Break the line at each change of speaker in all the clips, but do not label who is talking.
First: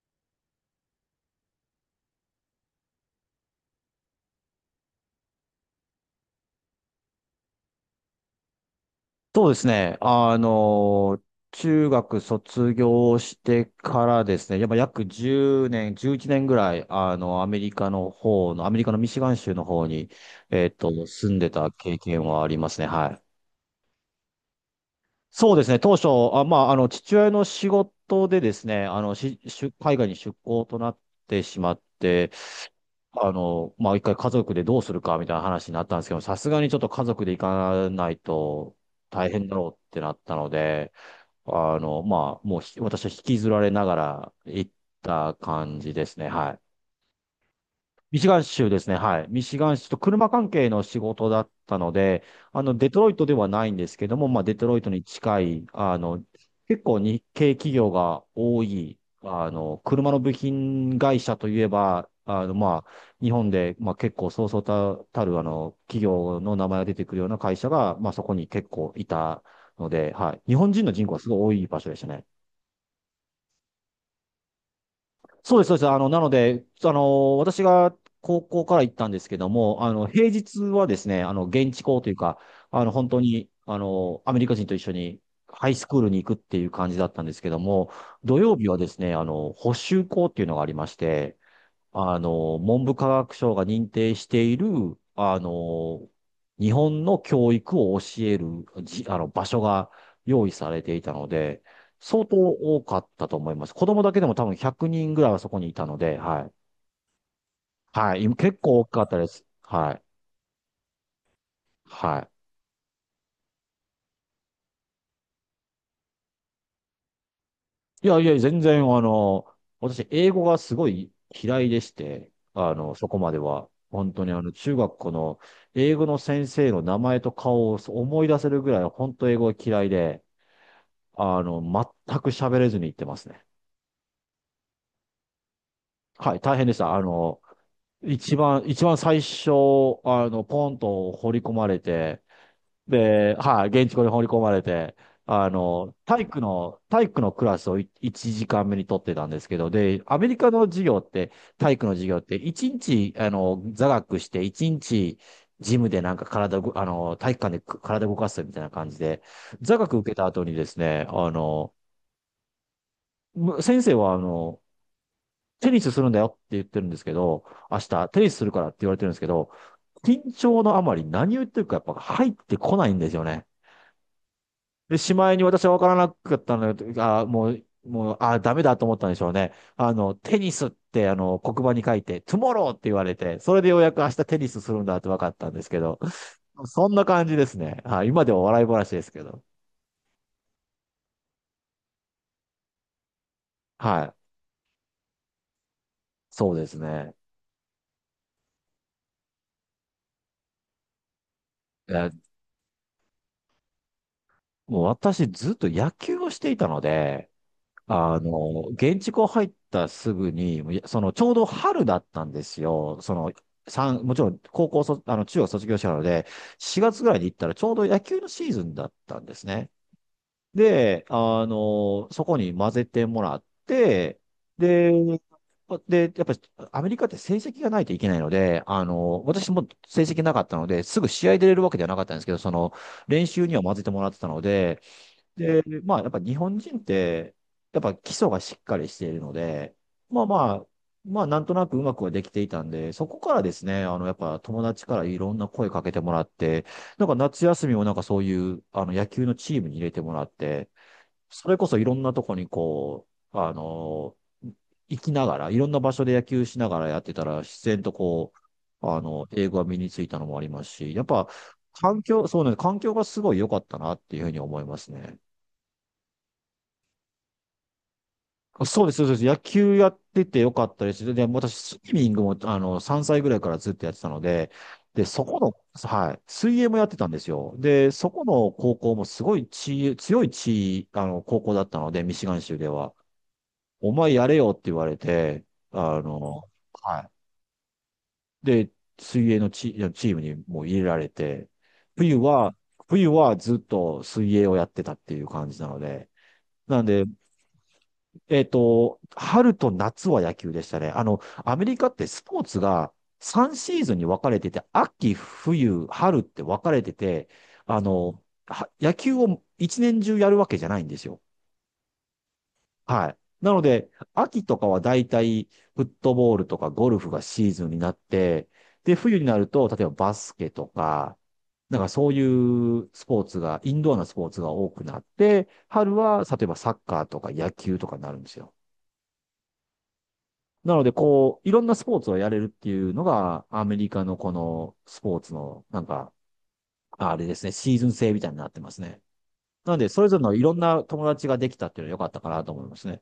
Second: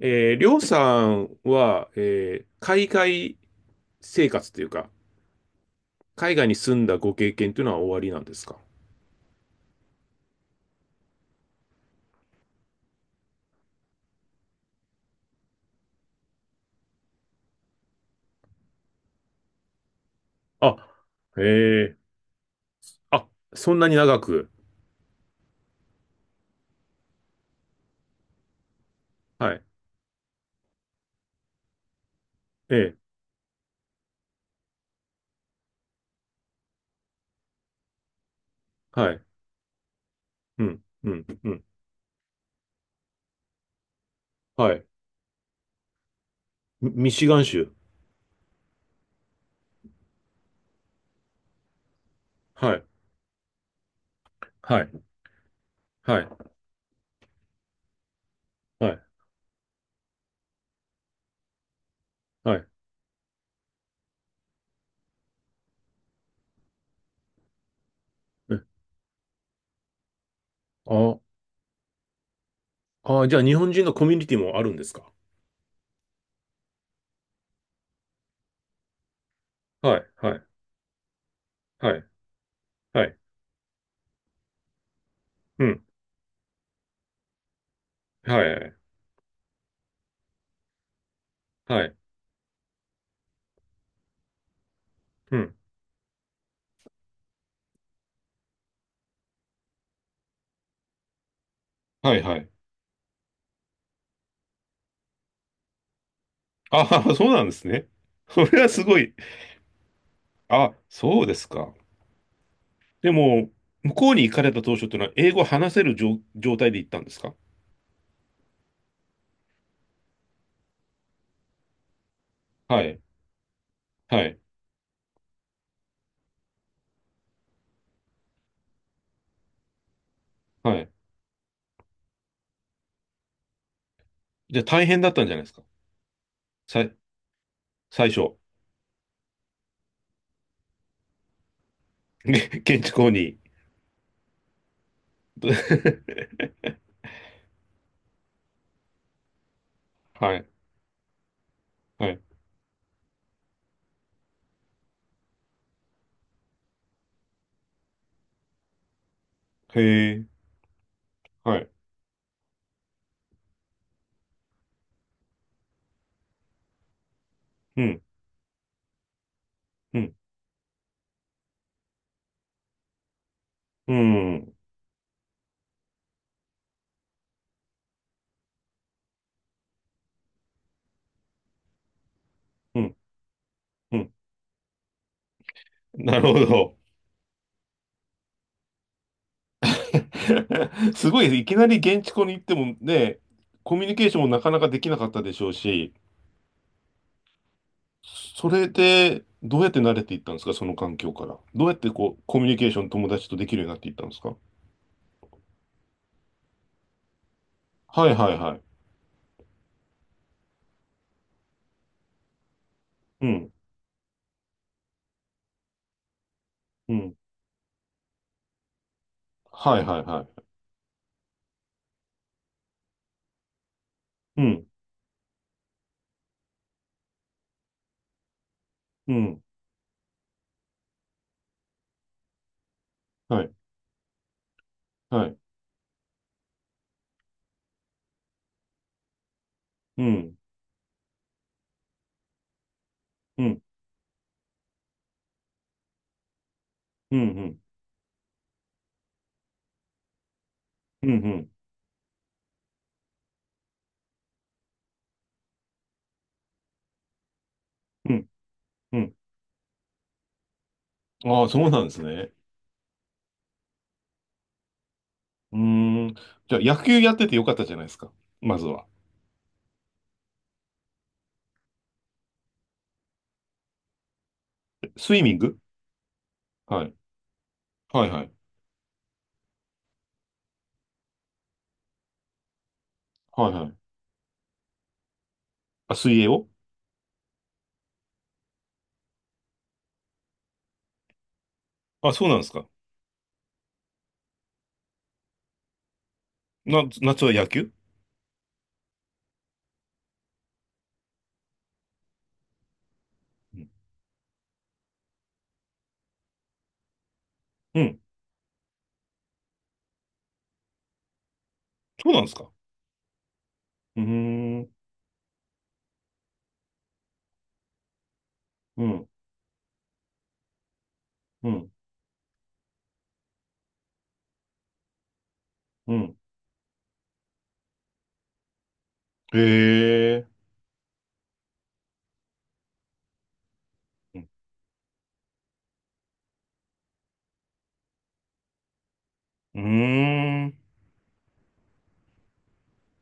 りょうさんは、海外生活というか、海外に住んだご経験というのは終わりなんですか？
そうですね。中学卒業してからですね、やっぱ約10年、11年ぐらい、アメリカの方の、アメリカのミシガン州の方に、住んでた
あ、ええ。
経験はありますね。はい。
あ、そんなに長く。
そうですね。当初、まあ、父親の仕事でですね、
はい。
出海外に出向となってしまって、
ええ。
まあ、一回家族でどうするかみたいな話になったんですけど、さすがにちょっと家族で行かないと
はい。
大変だろうってなったの
うん、
で、
うん、うん。
まあ、もうひ私は引きずられながら行っ
はい。
た感じですね。はい。
ミシガン州。
ミシガン州ですね。はい。ミシガン州と車関係の仕事だったので、
はい、
デトロイトではないんですけども、まあ、デトロ
は
イト
い、
に近い、
はい、
結構日系企業が多
は
い、
い、
車の部品会社といえば、
はい。
まあ、日本で、まあ、結構そうそうたる、企業の名前が出てくるような会社が、まあ、そこに
え。
結構いたので、はい。日本人の人口は
あ、
すごい多い場所でしたね。
あ、じゃあ日本人のコミュニティもあるんですか？
そうです、そうです。なので、私が高校から行ったんですけども、
はい、
平
はい、
日はですね、現地
は
校
い、
というか、
は
本
い。
当に、アメリカ人と一緒に
う
ハイ
ん、
スクールに行くっていう感じだったんですけども、土
はい、
曜
は
日は
い、
ですね、補習校っていうのがありまして、
はい。
文部科学省が認定している、
う
あ
ん。
の、日本の教育を教える、じ、あの、場所が用意されていたので、
はい、
相当
はい。
多かったと思います。子供だけでも多分100人ぐらいはそこにいたので、はい。
ああ、そうなんですね。
はい。今
そ
結
れは
構
す
多
ご
かっ
い。
たです。はい。
あ、そうですか。
はい。
でも、向こうに行かれた当初というのは、英語を話せる状態で行ったんですか？
いやいや、全然、私、英語がすごい嫌いでして、あ
は
の、
い、
そこまでは。本当
は
に、
い、
中学校の英語の先生の名前と顔を思い出せるぐらい、本当英語が嫌いで、
はい。
全く喋れずに行ってますね。
じゃあ大変だったんじゃないですか？
はい、大変でし
さ
た。
い、最
一
初。
番、一番最初、ポンと放り込まれて、
ね、現地校
で、
に。
はい、現地校に放り込まれて、体育のクラスを1時間目に取ってたんですけど、で、アメ
は
リ
い、
カの授業って、体育の授
は
業
い。
って、1日、座学して、1日、ジムでなんか体を、あの、体育館で体を動かすみたいな感じで、座
へ
学受け
え、
た後にですね、
はい。
先生は、あの、テニスするんだよって言ってるんですけど、明
うん、
日、テニスするからって言われてるんですけど、
うん、
緊張のあまり何を言ってるかやっぱ入ってこないんですよね。
うん、
で、しまいに私は分からなかったので、あ、もう、もう、あ、ダメだと思ったんでしょうね。テニスって、黒板に書いて、トゥモローって
う
言
ん、
われて、それでようや
う
く明
ん。
日テニスするんだって分かったんですけど、
なるほど。
そんな感じですね。はい。今では笑い話ですけど。
すごい、いきなり現地校に行ってもね、コミュニ
は
ケー
い。
ションもなかなかできなかったでしょうし、
そうですね。
それで、どうやって慣れていったんですか、その環境から。どうやって
い
こう、
や
コミュニケーション友達とできるようになっていったんですか？
もう私ずっと野球をしていたので、
はいはいはい。
現地校入ったすぐに、いやその、ちょうど春だったんですよ。
うん、
もちろん高校卒、あの、中学卒業したので、4
う
月ぐら
ん。
いに行ったらちょうど野球のシーズンだったんですね。
はいはいはい。
で、そこに混ぜてもらって、
うん、
で、で、やっぱりアメリカって成績がないといけないので、
うん。
私も成績なかったので、すぐ試合出れるわけではなかったんですけど、その、練
は
習
い、
には混ぜてもらってたので、
はい。
で、まあ、やっぱ日本人って、やっぱ基礎がしっかりしているので、
う
まあ
ん、
まあ、まあ、なんとなくうまくはできていたんで、そこから
う
で
ん、
すね、やっぱ友達からいろんな声かけてもらって、なんか
うん、
夏
うん、
休みもなんかそういう、野球のチームに入れてもらって、
うん、う
そ
ん、
れこそいろんなとこにこう、あの、行きながら、いろんな場所で野球しながらやってたら、自然と
うん。
こう、
う
あ
ん。
の、英語が身についたのもありますし、やっぱ、
ああ、そうなんで
環
す
境、
ね。
そうね、環境がすごい良かったなっていうふうに思いますね。
うーん。じゃあ、野球やっててよかったじゃないですか。まず
そう
は。
です、そうです。野球やっててよかったです。で、私、スイミングも、3歳ぐらいからずっとやってたので、で、
スイ
そ
ミン
この、
グ。
はい、水泳もや
は
っ
い。
てたんですよ。で、
はい
そ
は
こ
い。
の高校もすごい地、強い地、あの、高校だったので、ミシガン州では。
はいはい。
お前やれよって言われて、
あ、
あ
水泳
の、
を。
はい。で、水泳のチームにもう入れられて、
あ、
冬
そうなんです
は、
か。
冬はずっと水泳をやってたっていう感じなので、な
な、
んで、
夏は野球。
えっと、春と夏は野球でしたね。アメリカってスポーツが3
うん。
シーズンに分かれてて、秋、冬、春って分かれてて、
うん。
野球を一年中やるわけじゃないんですよ。
そうなんですか。
はい。なので、
うー
秋とか
ん、
はだいたいフットボールとかゴルフがシーズンになって、
う
で、
ん、
冬になると、例えばバスケとか、
うん、
なんかそういうスポーツが、インドアなスポーツが多くなって、
う
春
ん。
は、例えばサッカーとか野球とかになるんですよ。
へえ。
なので、こう、いろんなスポーツをやれるっていうのが、アメリカの
うん。
このスポーツの、なんか、あれですね、シーズン制みたいになってますね。
うー
なので、それぞれのいろ
ん。
んな友達ができたっていうのは良かったかなと思いますね。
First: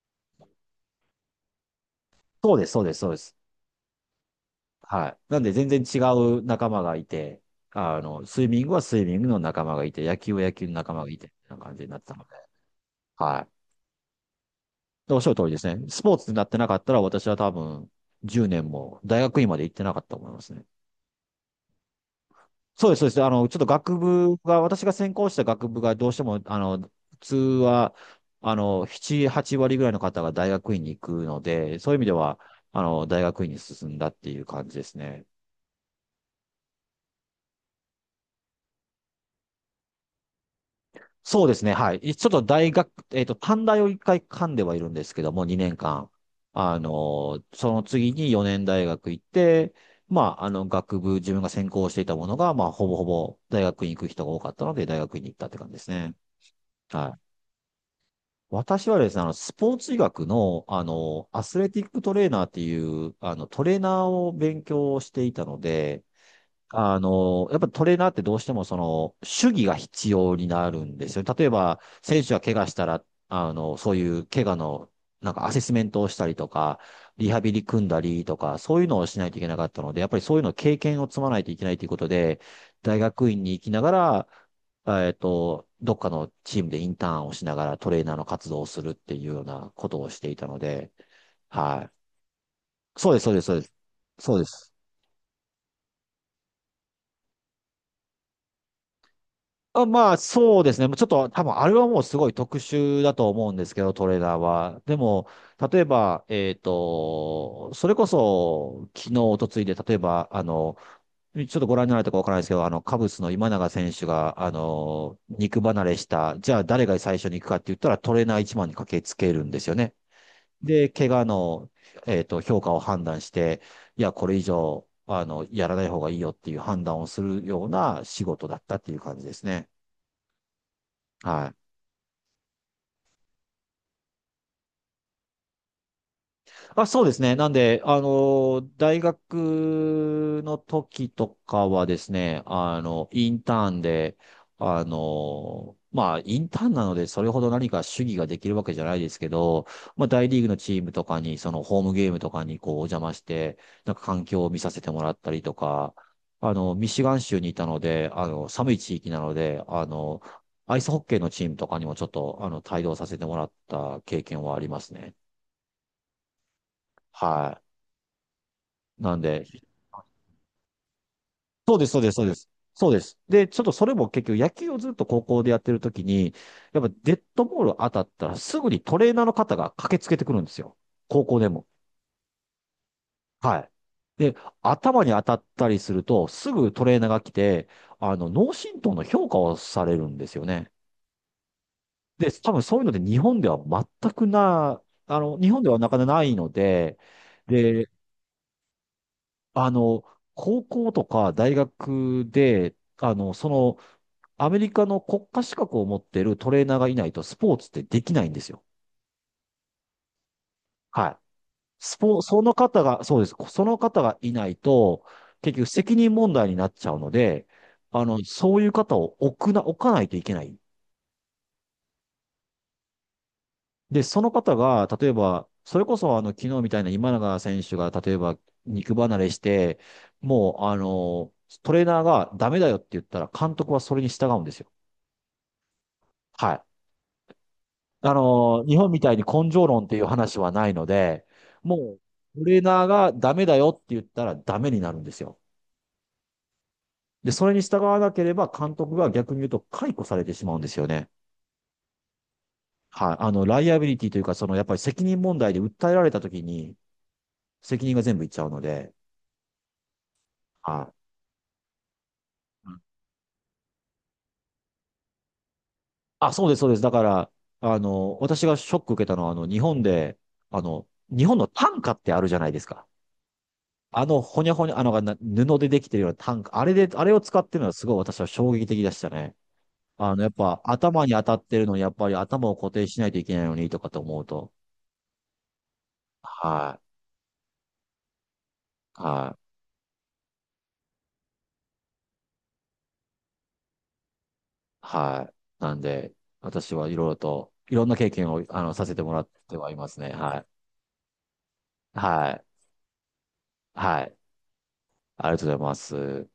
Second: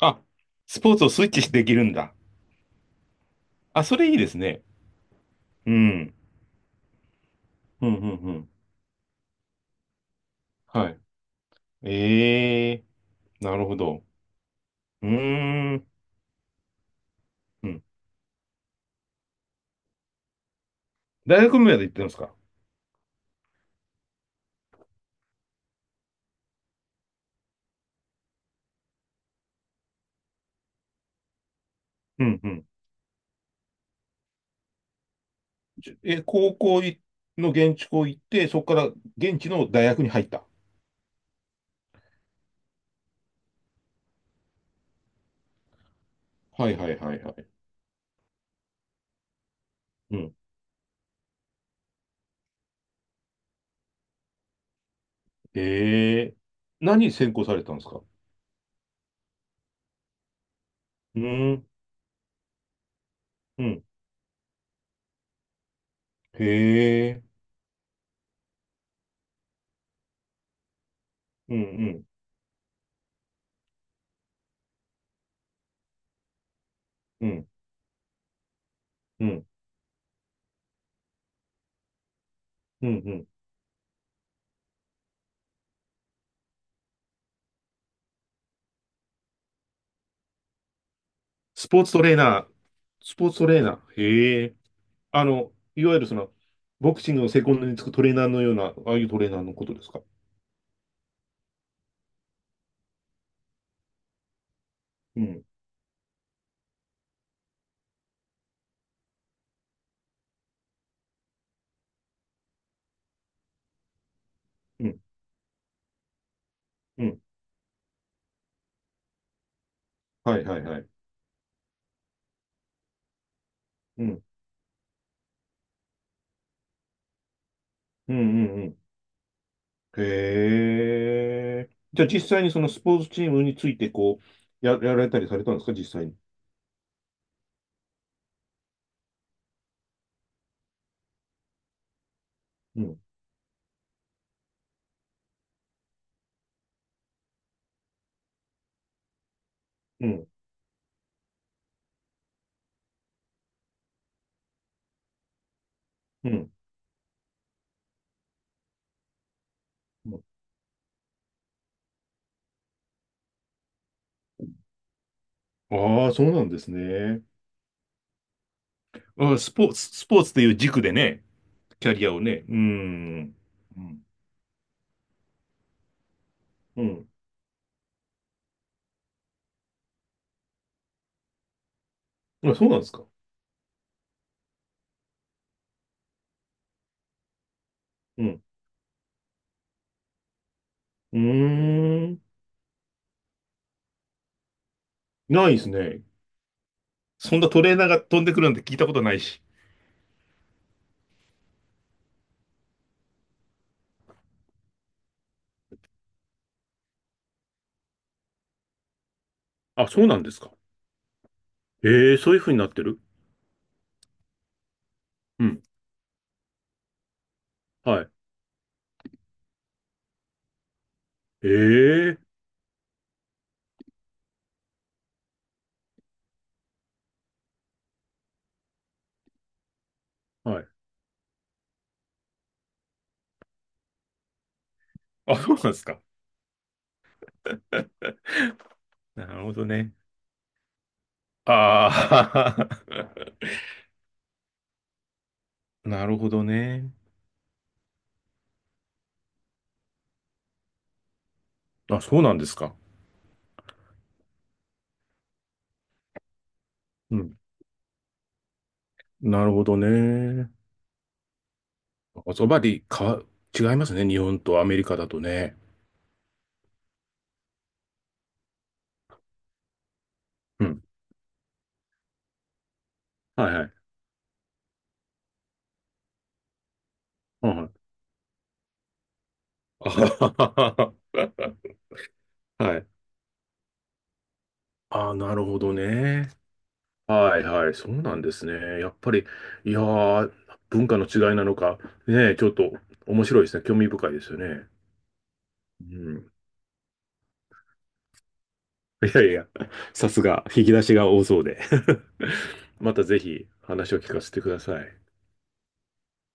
あ、スポーツをスイッチしてできるんだ。
そうです、そうです、そうです。
あ、それいいですね。
はい。なんで、全
う
然違
ん。
う仲間がいて、
うん、うん、う
スイ
ん。
ミングはスイミングの仲間がいて、野球は野球の
は
仲
い。
間がいて、みたいな感じになってたので。
ええ、
は
な
い。
るほど。う
でおっしゃる通りです
ー
ね。
ん。
スポーツになってなかったら、私は多
うん。
分、10年も大学院まで行ってなかったと思いますね。
大学まで行ってますか？
そうです、そうです。ちょっと学部が、私が専攻した学部がどうしても、普通は、7、8割ぐらいの方が大学院に行くので、そういう意味で
う
は、
ん、うん。
大学院に進んだっていう感じですね。
じゃ、高校の現地校行って、そこから現地の大学に入った。
そうですね、はい。ちょっと大学、えっと、短大を一回噛んではいるんですけども、2年間。
はい、はい、はい、はい。
その次に4年大学行って、
う
ま
ん。
あ、自分が専攻していたものが、まあ、ほぼほぼ大学院行く人が多かったので、大学院に行ったって感じですね。
ええ。
は
何専
い。
攻されたんですか？
私はですね、スポーツ医学の、
う
アス
ん、
レティックトレーナーっていう、
う
トレー
ん。
ナーを勉強していたので、
へえ。
やっぱトレーナーってどうしてもその、主義が必要になるんですよ。例え
う
ば、
ん、
選手が怪我したら、そういう怪我の、なんかアセスメントをしたりとか、
う
リ
ん、う
ハ
ん、
ビリ組んだりとか、そういうのをし
う
ないとい
ん、
けなかったので、やっぱりそういうの経験を積まないといけないということで、
うん、
大
うん、
学院に行きながら、どっかのチームでインターンをしながらトレーナーの活動をするっていうようなことをしていたので、
スポ
は
ーツト
い。
レーナー、
そう
ス
です、
ポ
そ
ー
う
ツ
です、
ト
そう
レー
です。
ナー、
そう
へ
で
え。
す。
あの、いわゆるその、ボクシングのセコンドにつくトレーナーのような、ああいうトレーナーのことで
あ、
すか？
まあ、そうですね。もうちょっと、多分、あれはもうすごい特殊だと思うんですけど、トレーダーは。で
う
も、
ん、
例えば、それこそ、昨日、一昨日で、例えば、ちょっとご覧になられたかわからないですけど、あの、カブスの今永選手が、
うん、
肉離れした、じゃあ誰が
う
最
ん。
初に行くかって言ったら、トレーナー一番に駆けつけるんですよね。
はい、はい、はい。
で、怪我の、評価を判断して、い
う
や、
ん、
これ以上、やらない方がいいよっていう判断をするような
うん、
仕
う
事
ん、
だっ
う
た
ん。
っていう感じですね。
へ
はい。
え。じゃあ実際にそのスポーツチームについて、こう、やられたりされたんですか、実際に。
あ、そうですね。なんで、あの、大学の時とかはですね、
うん、
インターンで、まあ、インターンなので、それほど何か主義ができるわけじゃないですけど、ま
う
あ、
ん、
大リーグのチームとかに、そのホームゲームとかにこう、お邪魔して、なんか環境を見させてもらったりとか、
う
あ
ん。
の、ミシガン州にいたので、あの、寒い地域なので、
うん。
アイスホッケーのチームとかにもちょっと、帯同させてもらった経験はありますね。
ああ、そうなんですね。
はい。なん
ああ、
で、
スポーツ、スポーツという軸でね、
そうで
キ
す、
ャ
そう
リ
で
ア
す、
を
そうで
ね。
す。
う
そうです。
ん。
で、ちょっと
う
それ
ん。
も結局野球をずっと高校でやってる時に、やっ
う
ぱ
ん。
デッドボール当たったらすぐにトレーナーの方が駆けつけてくるんですよ。高校でも。
あ、そうなんですか。
はい。で、頭に当たったりすると、すぐトレーナーが来て、あ
う
の、
ん。
脳震盪の評価をされるんですよね。
うーん。
で、多分そういうので日本では全くな、あの、
な
日
いで
本で
す
はなか
ね。
なかないので、
そんなトレーナー
で、
が飛んでくるなんて聞いたことないし。
あの、高校とか大学で、あの、その、アメリカの国家資格を持っているトレーナーがいないとスポーツってできないんですよ。
あ、そうなんですか。
はい。
ええ、そういう
そ
風
の
になっ
方
てる。
が、そうです。その方がいないと、
う
結
ん。
局責任問題になっちゃうので、
は
あ
い。
の、そういう方を置かないといけない。
ええ、
で、その方が、例えば、それこそあの、昨日みたいな今永選手が、例えば、肉離れして、も
は
う、
い。
トレーナーがダメだよって言ったら、監督はそれに従うんですよ。
あ、そうなんですか。
はい。あの、日本みたいに
なる
根
ほど
性論っ
ね。
ていう話はないので、もう、ト
あ
レーナーがダ
あ。
メだよって言ったらダメになるんですよ。
なるほどね。
で、それに従わなければ監督が逆に言うと解雇されてしまうんですよね。
あ、そうなんですか。
はい。あの、ライアビリティというか、その、やっぱり責任問題で訴えられた時に、
うん。
責任が全部いっちゃうので、
なるほどね。
はい。
おそば
うん、
でかわ、違いますね。日本とアメリカだとね。
あ、そうです、そうです。だから、あの、私がショック受けたのは、あの、日本で、あ
うん。
の、日本の単価ってあるじゃないですか。
はいはい。
あの、ほにゃほにゃ、あの、な布でできてるようなタンク、あれで、あれを使っ
うん、
てるの
は
は
い。
すごい私は衝撃的でしたね。
あ
あの、やっ
は
ぱ
はは
頭に当たってるのに、やっぱり頭を
は、
固
はい。
定しないといけないのにとかと思うと、
ああ、なるほどね。
は
はいはい、そうなんですね。やっ
い、
ぱり、
はい、
いやー、文化の違いなのか、ねえ、ちょっと面白いですね。興味深いですよね。
はい。なん
う
で、
ん。
私はいろいろと、いろんな経験を、させて
い
もら
や
っ
いや、
てはいます
さ
ね。
す
は
が、
い、
引き出しが多そうで。
はい、
またぜひ話を
は
聞
い。
かせてください。
ありがとうございます。